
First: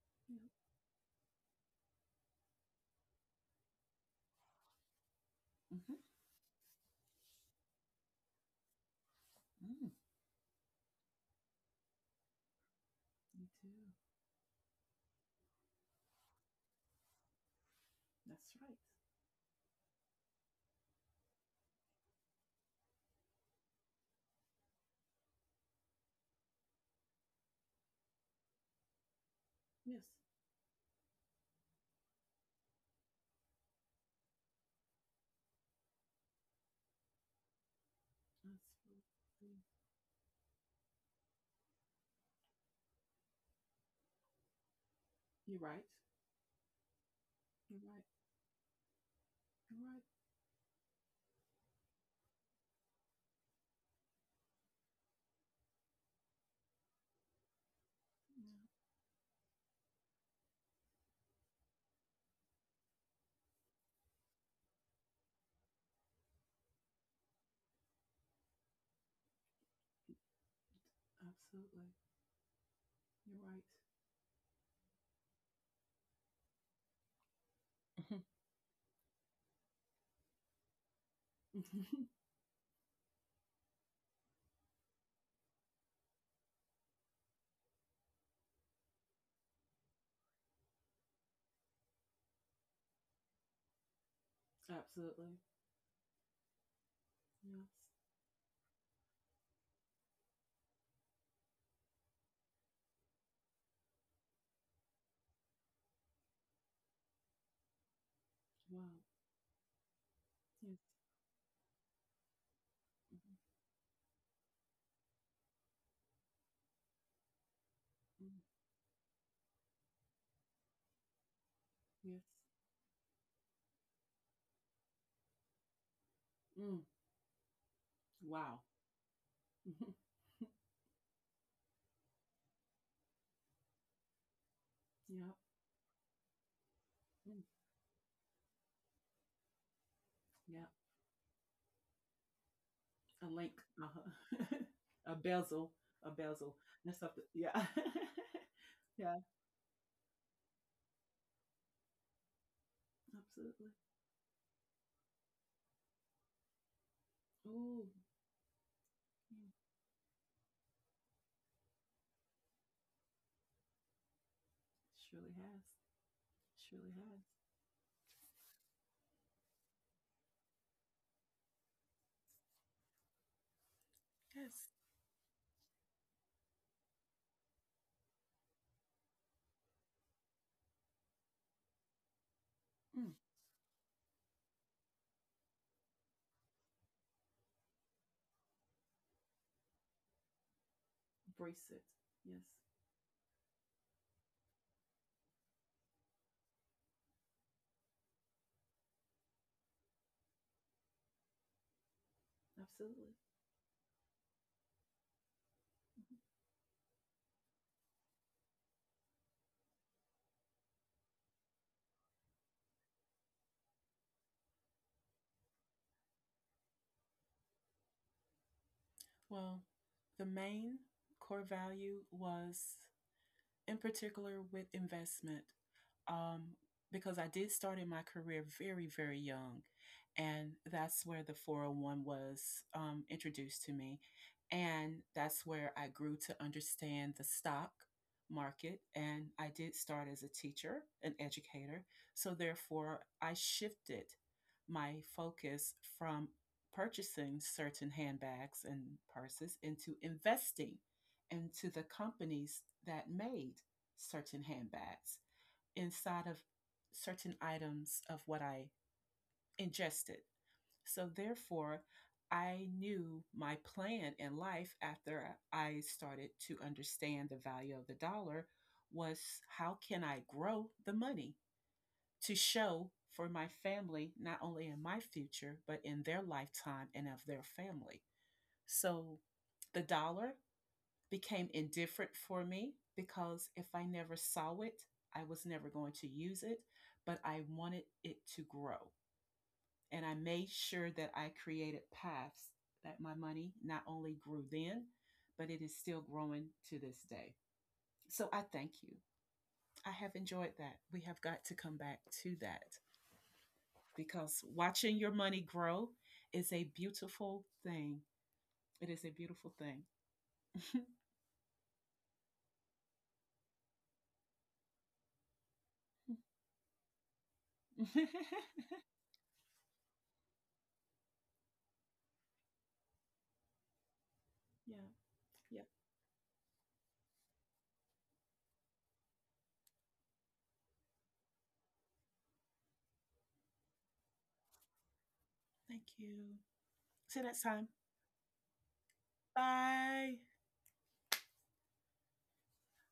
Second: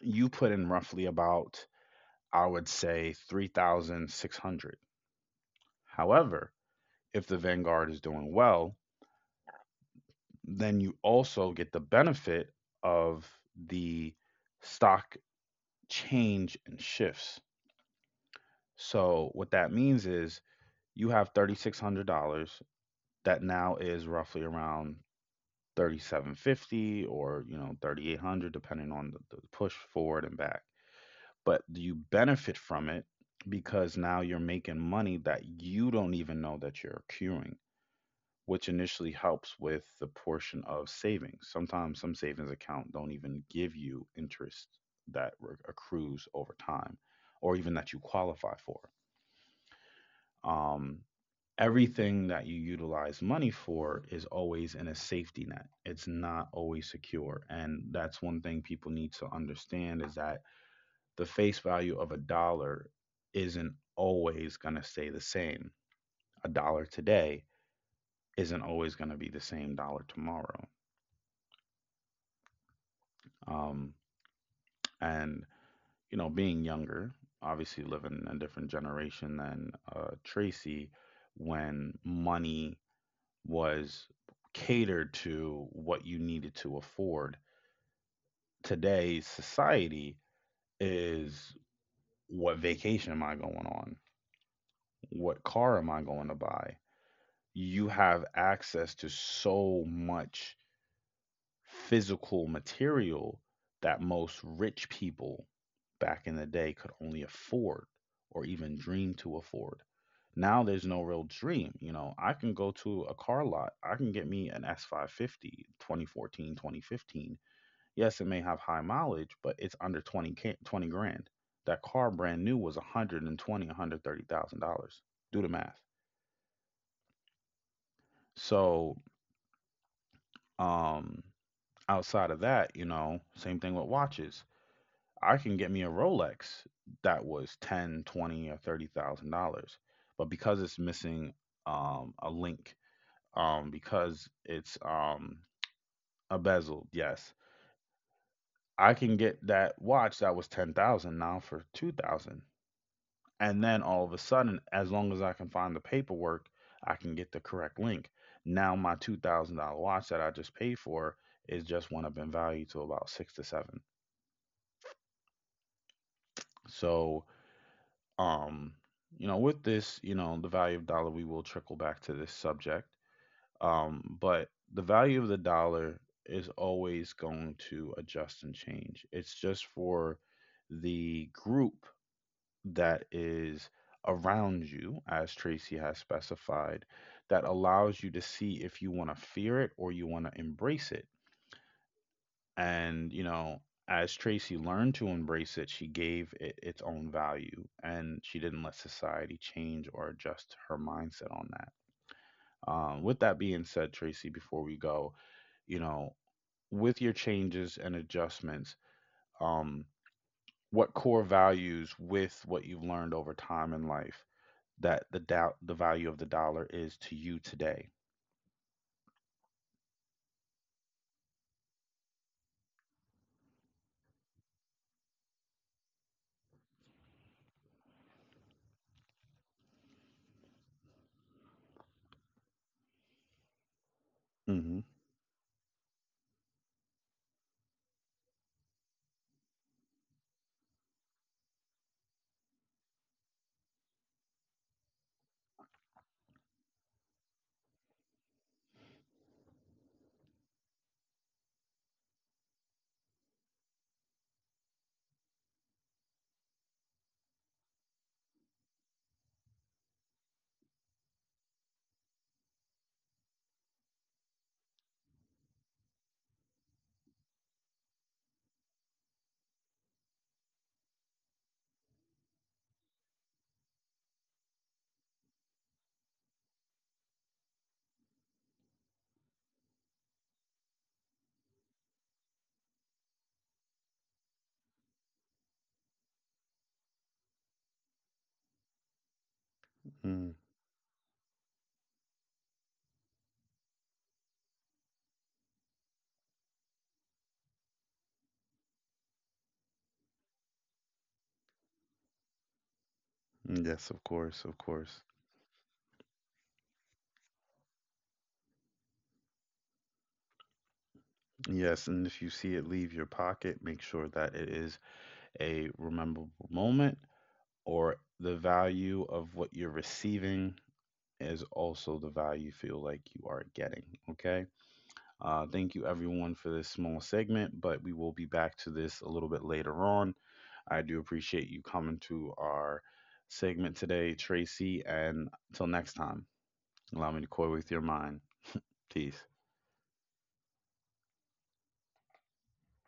Speaker 1: you
Speaker 2: Yeah.
Speaker 1: put in roughly about, I would say, three thousand six hundred.
Speaker 2: Hmm.
Speaker 1: However, if the Vanguard is doing well,
Speaker 2: Mm.
Speaker 1: then you also get the benefit of
Speaker 2: Me too.
Speaker 1: the stock change and shifts.
Speaker 2: That's right.
Speaker 1: So what that means is you have three thousand six hundred dollars that now is roughly around thirty-seven fifty or you know thirty-eight hundred depending on the, the push
Speaker 2: Yes.
Speaker 1: forward and back. But you benefit from it because now you're making money that you don't even know that you're accruing, which
Speaker 2: Absolutely.
Speaker 1: initially helps with the portion of savings. Sometimes some savings account don't even give you interest that
Speaker 2: You're
Speaker 1: re-
Speaker 2: right.
Speaker 1: accrues over time or even
Speaker 2: You're
Speaker 1: that you
Speaker 2: right.
Speaker 1: qualify for.
Speaker 2: You're right.
Speaker 1: Um, everything that you utilize money for is always in a safety net. It's not always secure. And that's one thing people need to understand is that the face value of a dollar isn't always going to stay the same. A dollar today isn't always going to be the same dollar tomorrow.
Speaker 2: Absolutely. You're right.
Speaker 1: Um, and you know, being younger, obviously living in a different generation than uh, Tracy, when
Speaker 2: Mhm.
Speaker 1: money was catered to what you needed to afford. Today's society is, what vacation am I going on?
Speaker 2: Absolutely.
Speaker 1: What car am I going to buy?
Speaker 2: Yes.
Speaker 1: You have access to so much physical material that most rich people back in the day could only afford or even
Speaker 2: Wow.
Speaker 1: dream to afford. Now
Speaker 2: Yes.
Speaker 1: there's no real dream. You know, I can go to a
Speaker 2: Mhm.
Speaker 1: car lot, I can get me an S five fifty, twenty fourteen, twenty fifteen. Yes, it
Speaker 2: Mm.
Speaker 1: may have high mileage, but it's under 20, ca- twenty grand. That car
Speaker 2: Yes.
Speaker 1: brand new was one hundred twenty, one hundred thirty thousand dollars. Do the math.
Speaker 2: Mm. Wow.
Speaker 1: So,
Speaker 2: Mhm.
Speaker 1: um, outside of that, you know, same thing with watches.
Speaker 2: Yeah.
Speaker 1: I can get me a Rolex that
Speaker 2: Mm.
Speaker 1: was ten, twenty, or thirty thousand dollars, but because
Speaker 2: Yeah,
Speaker 1: it's missing um, a link,
Speaker 2: a link.
Speaker 1: um, because
Speaker 2: Uh-huh.
Speaker 1: it's
Speaker 2: A
Speaker 1: um,
Speaker 2: bezel. A
Speaker 1: a
Speaker 2: bezel.
Speaker 1: bezel,
Speaker 2: That's something.
Speaker 1: yes,
Speaker 2: Yeah.
Speaker 1: I
Speaker 2: Yeah,
Speaker 1: can get that watch that was ten thousand now for two thousand, and
Speaker 2: absolutely.
Speaker 1: then all of a sudden, as long as I can find the paperwork, I can get the correct
Speaker 2: Oh,
Speaker 1: link. Now my two thousand dollar watch that I just paid for is just went up in value to about six to seven.
Speaker 2: surely has. Surely has.
Speaker 1: So, Um, you know, with this, you know, the value of dollar, we will trickle back to this subject. Um, but
Speaker 2: Yes.
Speaker 1: the value of the dollar is always going to adjust and change. It's just for the group that
Speaker 2: Mm,
Speaker 1: is around you, as Tracy has specified, that allows you to see if you want to fear it or you want to embrace it.
Speaker 2: embrace it. Yes,
Speaker 1: And, you know, as Tracy learned to embrace it, she gave it its own value and she didn't let society change or adjust her mindset on that. Um,
Speaker 2: absolutely.
Speaker 1: with that being said, Tracy, before we go, you know, with your changes and adjustments, um, what core values with what you've learned over time in life that the doubt the value of the dollar is to you today?
Speaker 2: Well, the main core value was, in particular, with investment, um, because I did start in my career very, very young. And that's where the four oh one was um, introduced to me.
Speaker 1: Mm.
Speaker 2: And that's where I grew to understand the stock market. And I did start as a teacher, an educator. So therefore, I shifted my focus from purchasing certain handbags and purses into investing into the companies that made certain handbags, inside of certain items of what I ingested. So, therefore, I knew my plan in life after I started to understand the value of the dollar was, how can I grow the money to show for my family, not only in my future, but in their lifetime and of their family. So, the dollar became indifferent for me because if I never saw it, I was never going to use it, but I wanted it to grow. And I
Speaker 1: Hmm.
Speaker 2: made sure that I created paths that my money not only grew then, but it is still growing to this day. So I thank you. I have enjoyed that. We have got to come back to that
Speaker 1: Mm. Yes, of
Speaker 2: because
Speaker 1: course, of
Speaker 2: watching
Speaker 1: course.
Speaker 2: your money grow is a beautiful thing. It is a beautiful thing.
Speaker 1: Yes, and if you see it leave your pocket, make sure that it is a rememberable moment, or the value of what you're receiving is also the value you feel like you are getting. Okay.
Speaker 2: Yeah.
Speaker 1: Uh,
Speaker 2: Yeah.
Speaker 1: thank you, everyone, for this small segment, but we will be back to this a little bit later on. I do appreciate you coming to our segment today, Tracy. And until
Speaker 2: Thank
Speaker 1: next time,
Speaker 2: you.
Speaker 1: allow
Speaker 2: See
Speaker 1: me
Speaker 2: you
Speaker 1: to
Speaker 2: next
Speaker 1: coy
Speaker 2: time.
Speaker 1: with your mind. Peace.
Speaker 2: Bye.